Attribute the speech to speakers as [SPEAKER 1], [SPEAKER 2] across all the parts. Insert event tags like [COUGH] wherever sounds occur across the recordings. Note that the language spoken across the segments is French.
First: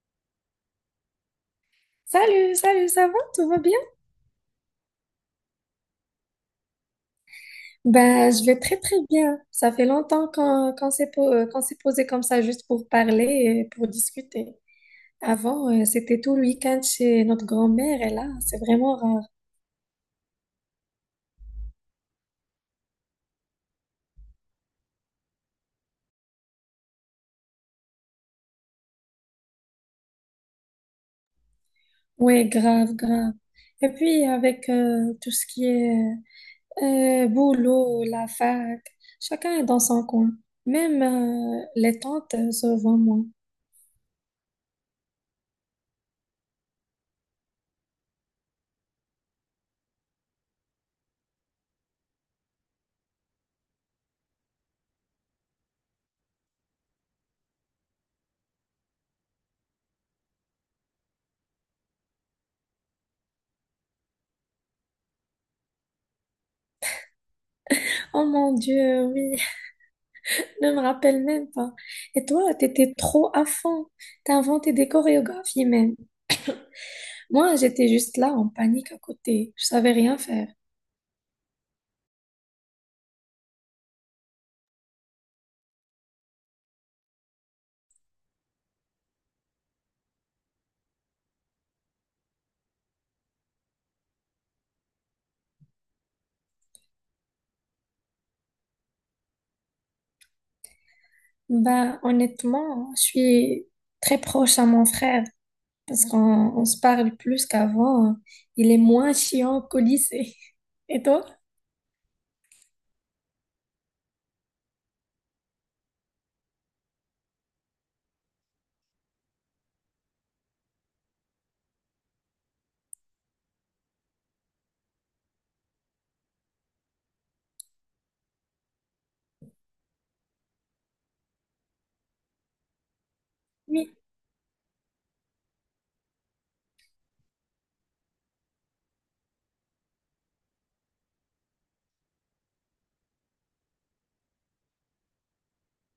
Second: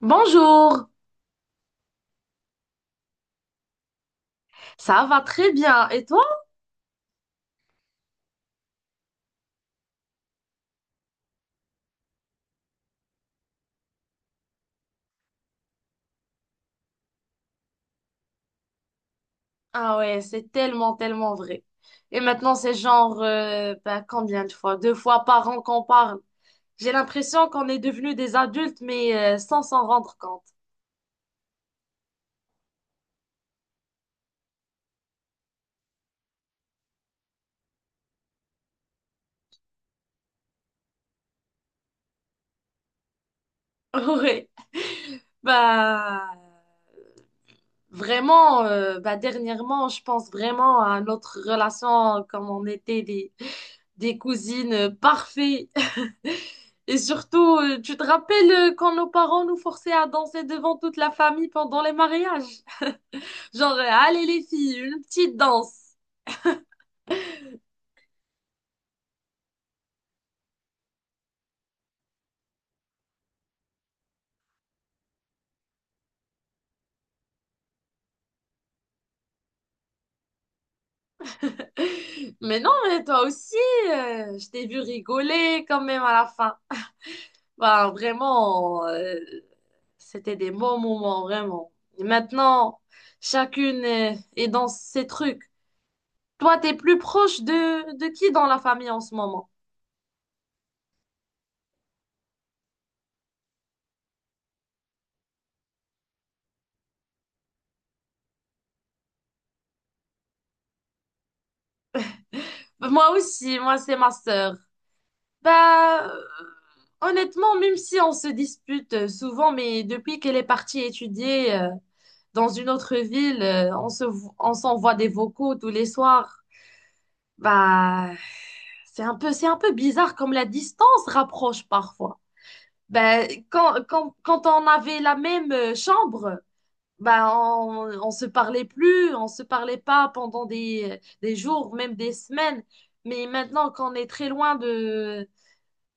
[SPEAKER 1] Bonjour,
[SPEAKER 2] Salut, salut, ça va? Tout va bien?
[SPEAKER 1] ça va très bien. Et toi?
[SPEAKER 2] Ben, je vais très très bien. Ça fait longtemps qu'on qu'on s'est posé comme ça juste pour parler et pour discuter. Avant, c'était tout le week-end chez notre grand-mère et là, c'est vraiment rare.
[SPEAKER 1] Ah ouais, c'est tellement, tellement vrai. Et maintenant, c'est genre, combien de fois? Deux fois par an qu'on parle. J'ai l'impression qu'on est devenus des adultes, mais sans s'en rendre compte. [LAUGHS]
[SPEAKER 2] Ouais, grave, grave. Et puis avec tout ce qui est boulot, la fac, chacun est dans son coin. Même les tantes se voient moins.
[SPEAKER 1] Ouais, bah vraiment, bah, dernièrement, je pense vraiment à notre relation comme on était des cousines parfaites. Et surtout, tu te rappelles quand nos parents nous forçaient à danser devant toute la famille pendant les mariages? Genre, allez les filles, une petite danse.
[SPEAKER 2] Oh mon Dieu, oui. Je me rappelle même pas. Et toi, t'étais trop à fond. T'as inventé des chorégraphies même. Moi, j'étais juste là en panique à côté. Je savais rien faire.
[SPEAKER 1] [LAUGHS] Mais non, mais toi aussi, je t'ai vu rigoler quand même à la fin. Bah, vraiment, c'était des bons moments, vraiment. Et maintenant, chacune est, est dans ses trucs. Toi, t'es plus proche de qui dans la famille en ce moment?
[SPEAKER 2] Bah, honnêtement, je suis très proche à mon frère parce qu'on on se parle plus qu'avant. Il est moins chiant qu'au lycée. [LAUGHS] Et toi?
[SPEAKER 1] Moi aussi, moi, c'est ma sœur. Bah, honnêtement, même si on se dispute souvent, mais depuis qu'elle est partie étudier dans une autre ville, on se, on s'envoie des vocaux tous les soirs. Bah, c'est un peu bizarre comme la distance rapproche parfois. Bah, quand,
[SPEAKER 2] Oui,
[SPEAKER 1] quand, quand on avait la même chambre, bah, on se parlait plus, on se parlait pas pendant des jours, même des semaines. Mais maintenant qu'on est très loin de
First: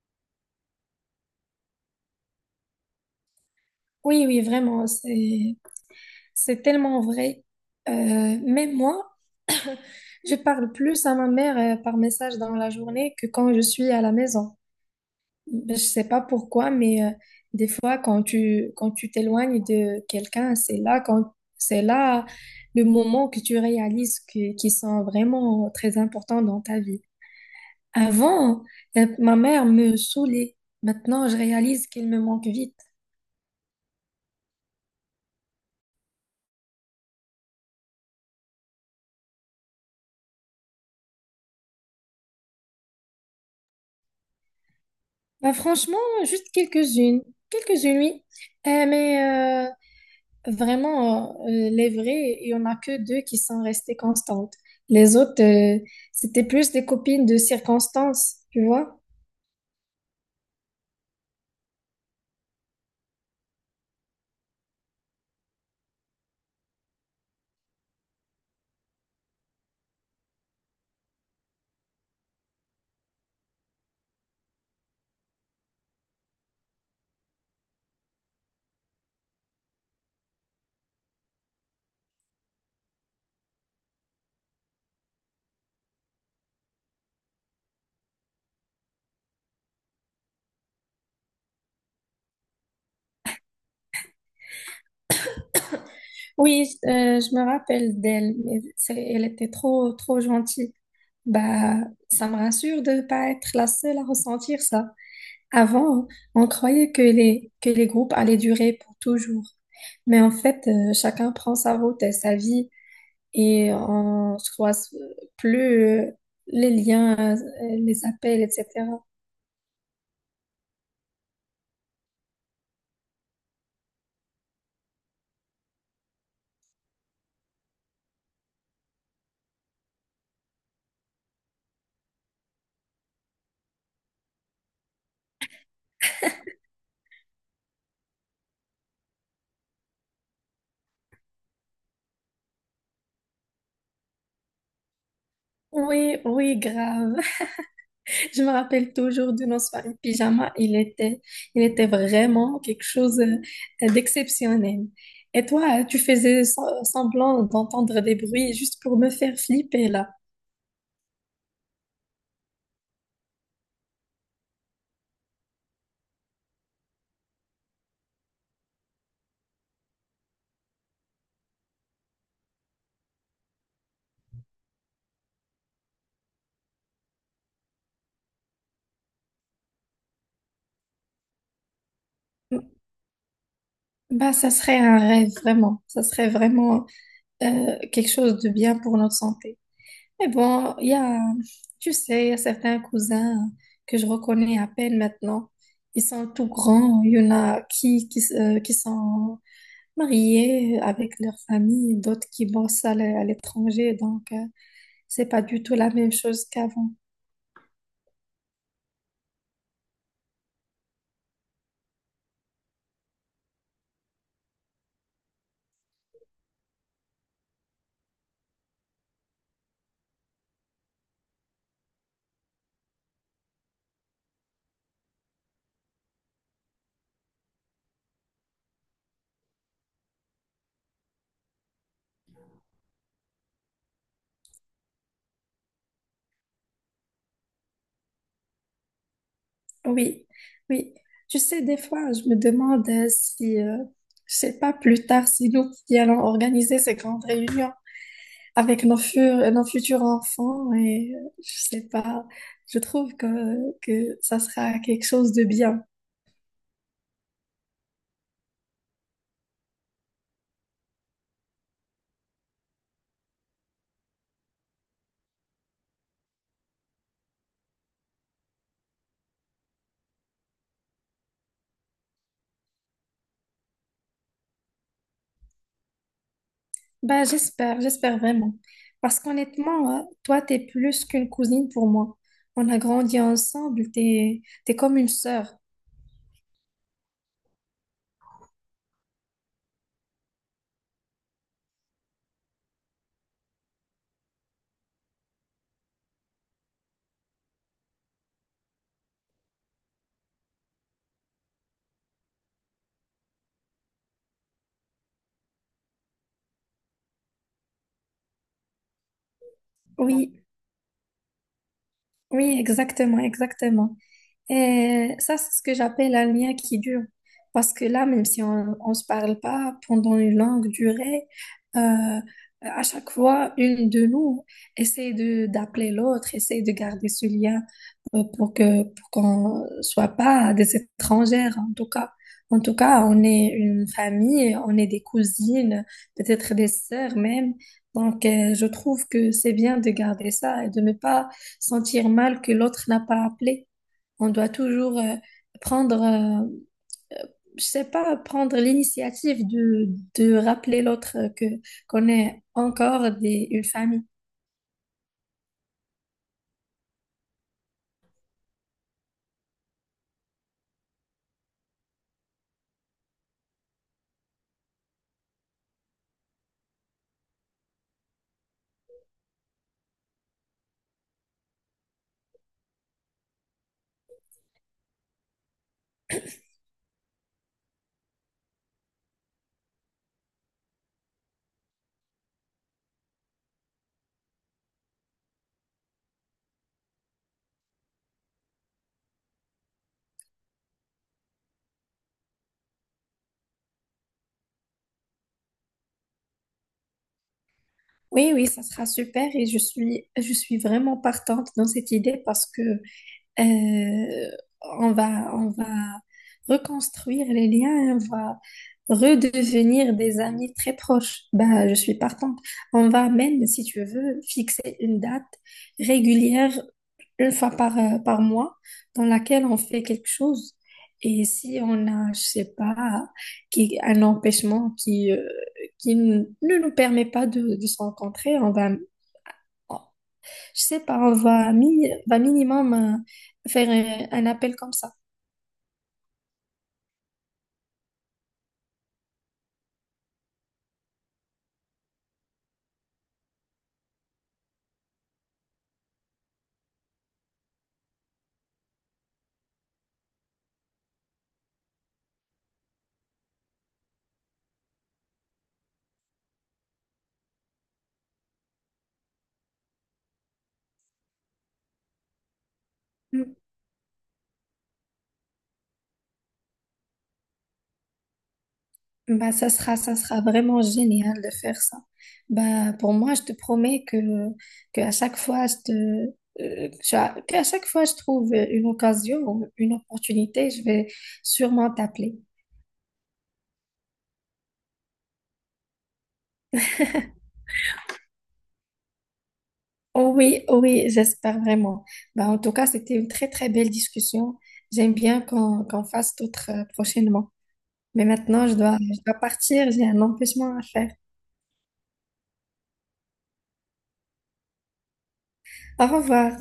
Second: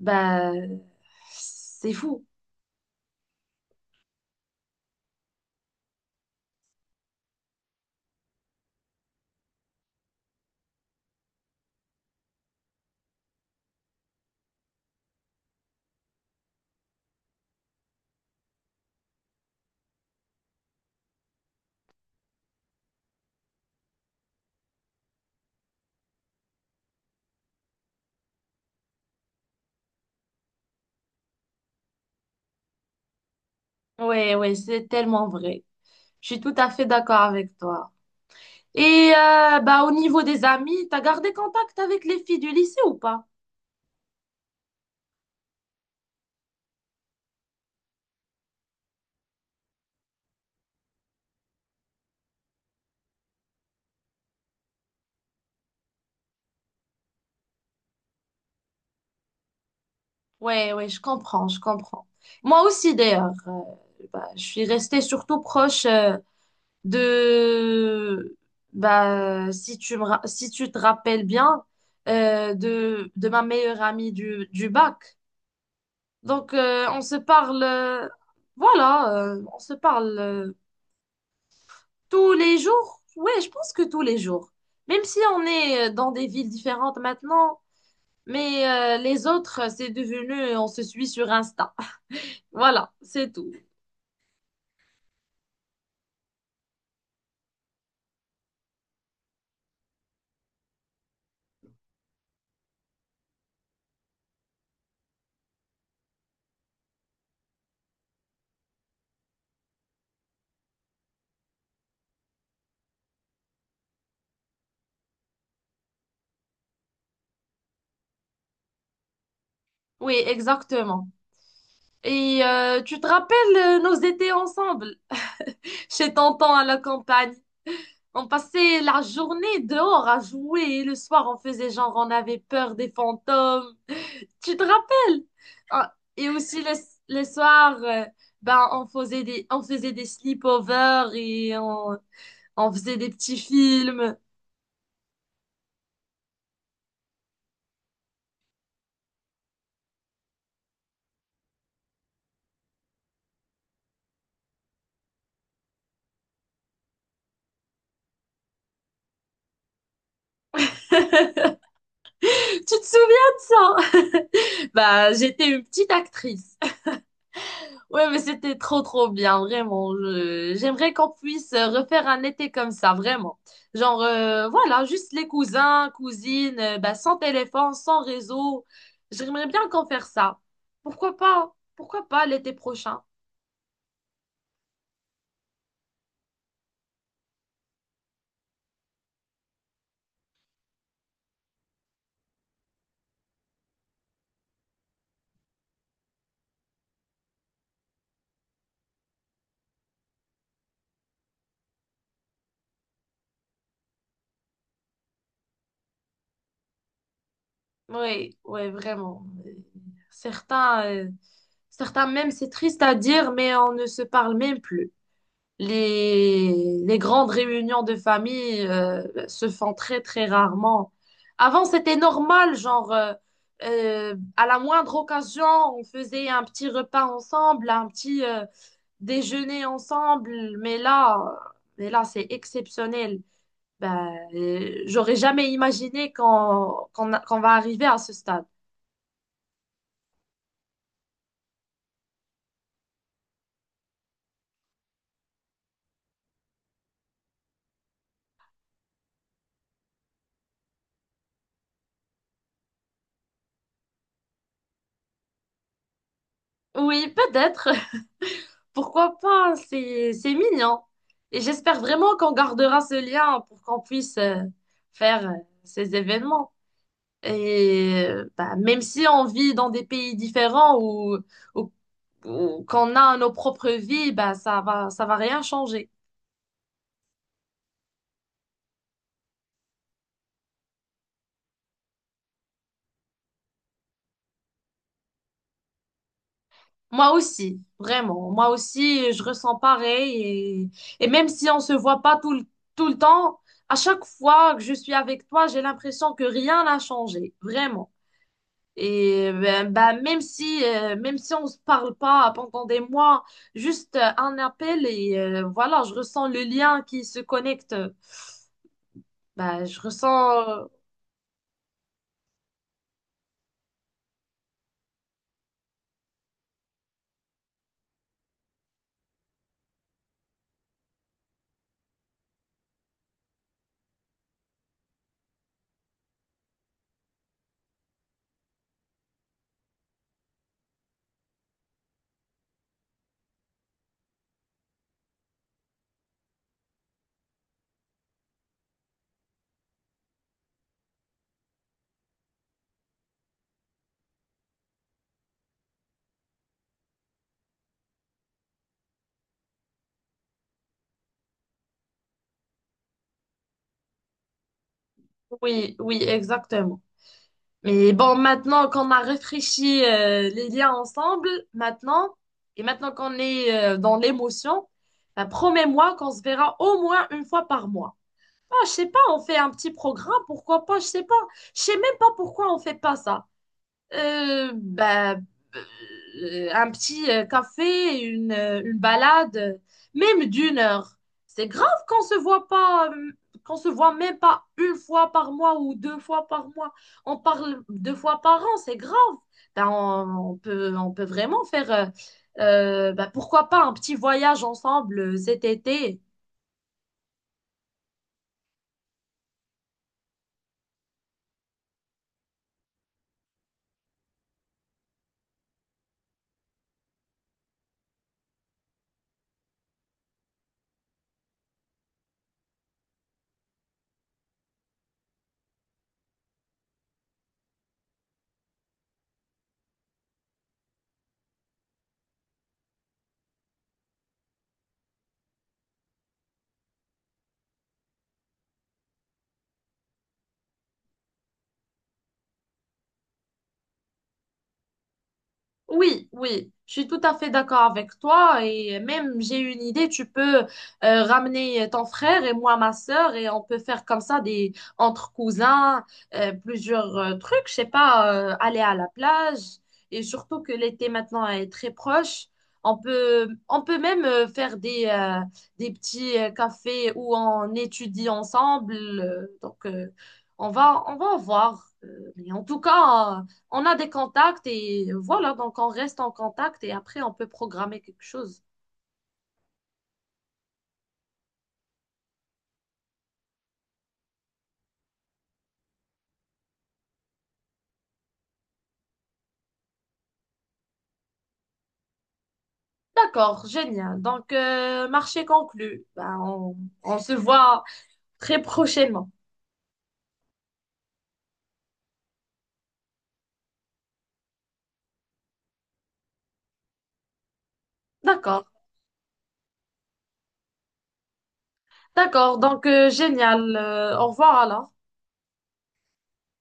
[SPEAKER 1] bah, c'est fou.
[SPEAKER 2] oui, oui, vraiment. C'est tellement vrai. Même moi, [LAUGHS] je parle plus à ma mère par message dans la journée que quand je suis à la maison. Je sais pas pourquoi, mais des fois, quand tu t'éloignes de quelqu'un, c'est là le moment que tu réalises que qu'ils sont vraiment très importants dans ta vie. Avant, ma mère me saoulait. Maintenant, je réalise qu'elle me manque vite.
[SPEAKER 1] Ouais, ouais, c'est tellement vrai. Je suis tout à fait d'accord avec toi. Et bah, au niveau des amis, t'as gardé contact avec les filles du lycée ou pas?
[SPEAKER 2] Bah, franchement, juste quelques-unes, quelques-unes, oui. Euh, mais euh, vraiment, les vrais, il y en a que deux qui sont restées constantes. Les autres, c'était plus des copines de circonstances, tu vois.
[SPEAKER 1] Ouais, ouais, je comprends, je comprends. Moi aussi, d'ailleurs, bah, je suis restée surtout proche de, bah, si tu me, si tu te rappelles bien, de ma meilleure amie du bac. Donc, on se parle, voilà, on se parle tous les jours. Ouais, je pense que tous les jours. Même si on est dans des villes différentes maintenant, mais les autres, c'est devenu, on se suit sur Insta. [LAUGHS] Voilà, c'est tout.
[SPEAKER 2] Oui, je me rappelle d'elle, elle était trop, trop gentille. Bah, ça me rassure de ne pas être la seule à ressentir ça. Avant, on croyait que les groupes allaient durer pour toujours. Mais en fait, chacun prend sa route et sa vie, et on se croise plus les liens, les appels, etc.
[SPEAKER 1] Oui, exactement. Et tu te rappelles nos étés ensemble, [LAUGHS] chez Tonton à la campagne. On passait la journée dehors à jouer et le soir, on faisait genre, on avait peur des fantômes. Tu te rappelles? Ah, et aussi le soir, ben, on faisait des sleepovers et on faisait des petits films.
[SPEAKER 2] Oui, oui, grave. Je me rappelle toujours de nos soirées pyjama. Il était vraiment quelque chose d'exceptionnel. Et toi, tu faisais semblant d'entendre des bruits juste pour me faire flipper là.
[SPEAKER 1] [LAUGHS] Tu te souviens de ça? Bah, j'étais une petite actrice. [LAUGHS] Ouais, mais c'était trop, trop bien, vraiment. J'aimerais qu'on puisse refaire un été comme ça, vraiment. Genre, voilà, juste les cousins, cousines, bah, sans téléphone, sans réseau. J'aimerais bien qu'on fasse ça. Pourquoi pas? Pourquoi pas l'été prochain?
[SPEAKER 2] Bah, ça serait un rêve, vraiment. Ça serait vraiment quelque chose de bien pour notre santé. Mais bon, tu sais, il y a certains cousins que je reconnais à peine maintenant. Ils sont tout grands. Il y en a qui sont mariés avec leur famille, d'autres qui bossent à l'étranger. Donc, c'est pas du tout la même chose qu'avant.
[SPEAKER 1] Oui, oui, vraiment. Certains, certains même, c'est triste à dire, mais on ne se parle même plus. Les grandes réunions de famille, se font très, très rarement. Avant, c'était normal, genre, à la moindre occasion, on faisait un petit repas ensemble, un petit, déjeuner ensemble, mais là, c'est exceptionnel. Ben, j'aurais jamais imaginé qu'on va arriver à ce stade.
[SPEAKER 2] Oui, oui. Tu sais, des fois, je me demande si, je sais pas, plus tard, si nous qui allons organiser ces grandes réunions avec nos futurs enfants et je sais pas, je trouve que ça sera quelque chose de bien.
[SPEAKER 1] Oui, peut-être. [LAUGHS] Pourquoi pas? C'est mignon. Et j'espère vraiment qu'on gardera ce lien pour qu'on puisse faire ces événements. Et bah, même si on vit dans des pays différents ou, ou- ou qu'on a nos propres vies, bah, ça va rien changer.
[SPEAKER 2] Ben j'espère, j'espère vraiment. Parce qu'honnêtement, toi, t'es plus qu'une cousine pour moi. On a grandi ensemble, t'es comme une sœur.
[SPEAKER 1] Moi aussi, vraiment. Moi aussi, je ressens pareil. Et même si on se voit pas tout le, tout le temps, à chaque fois que je suis avec toi, j'ai l'impression que rien n'a changé. Vraiment. Et ben, ben, même si on se parle pas pendant des mois, juste un appel et voilà, je ressens le lien qui se connecte. Ben, je
[SPEAKER 2] Oui,
[SPEAKER 1] ressens,
[SPEAKER 2] oui, exactement, exactement. Et ça, c'est ce que j'appelle un lien qui dure. Parce que là, même si on ne se parle pas pendant une longue durée, euh, à chaque fois, une de nous essaie de d'appeler l'autre, essaie de garder ce lien pour que pour qu'on soit pas des étrangères, en tout cas. En tout cas, on est une famille, on est des cousines, peut-être des sœurs même. Donc, je trouve que c'est bien de garder ça et de ne pas sentir mal que l'autre n'a pas appelé. On doit toujours prendre, euh, euh, je sais pas, prendre de rappeler l'autre que qu'on est encore une famille.
[SPEAKER 1] oui, oui, exactement. Mais bon, maintenant qu'on a réfléchi les liens ensemble, maintenant, et maintenant qu'on est dans l'émotion, ben, promets-moi qu'on se verra au moins une fois par mois. Ah, je sais pas, on fait un petit programme, pourquoi pas, je sais pas. Je sais même pas pourquoi on fait pas ça. Bah, un petit café, une balade, même d'une heure. C'est grave qu'on se voit pas, qu'on se voit même pas une fois par mois ou deux fois par mois. On parle deux fois par an, c'est grave. Ben, on peut vraiment faire, ben, pourquoi pas un petit voyage ensemble cet été.
[SPEAKER 2] Oui, oui, ça sera super et je suis vraiment partante dans cette idée parce que Euh, on va reconstruire les liens, on va redevenir des amis très proches. Bah, je suis partante. On va même, si tu veux, fixer une date régulière une fois par, par mois dans laquelle on fait quelque chose. Et si on a, je sais pas, un empêchement qui ne nous permet pas de se rencontrer, on va, je sais pas, va minimum faire un appel comme ça.
[SPEAKER 1] Oui, oui, je suis tout à fait d'accord avec toi et même j'ai une idée, tu peux ramener ton frère et moi ma sœur et on peut faire comme ça des entre cousins, plusieurs trucs, je sais pas, aller à la plage et surtout que l'été maintenant est très proche, on peut même faire des petits cafés où on étudie ensemble, donc on va voir. Mais en tout cas.
[SPEAKER 2] Mm.
[SPEAKER 1] On a des contacts et voilà, donc on reste en contact et après on peut programmer quelque chose.
[SPEAKER 2] Bah, ça sera vraiment génial de faire ça. Bah, pour moi, je te promets que à chaque fois, je te, cha- que à chaque fois je trouve une occasion ou une opportunité, je vais sûrement t'appeler.
[SPEAKER 1] D'accord, génial. Donc, marché conclu. Ben, on se voit très prochainement.
[SPEAKER 2] Oh oui, oh oui, j'espère vraiment. Bah, en tout cas, c'était une très très belle discussion. J'aime bien qu'on fasse d'autres prochainement. Mais
[SPEAKER 1] D'accord,
[SPEAKER 2] maintenant, je dois partir, j'ai un empêchement à faire.
[SPEAKER 1] d'accord. Donc, génial. Au revoir alors.
[SPEAKER 2] Au revoir.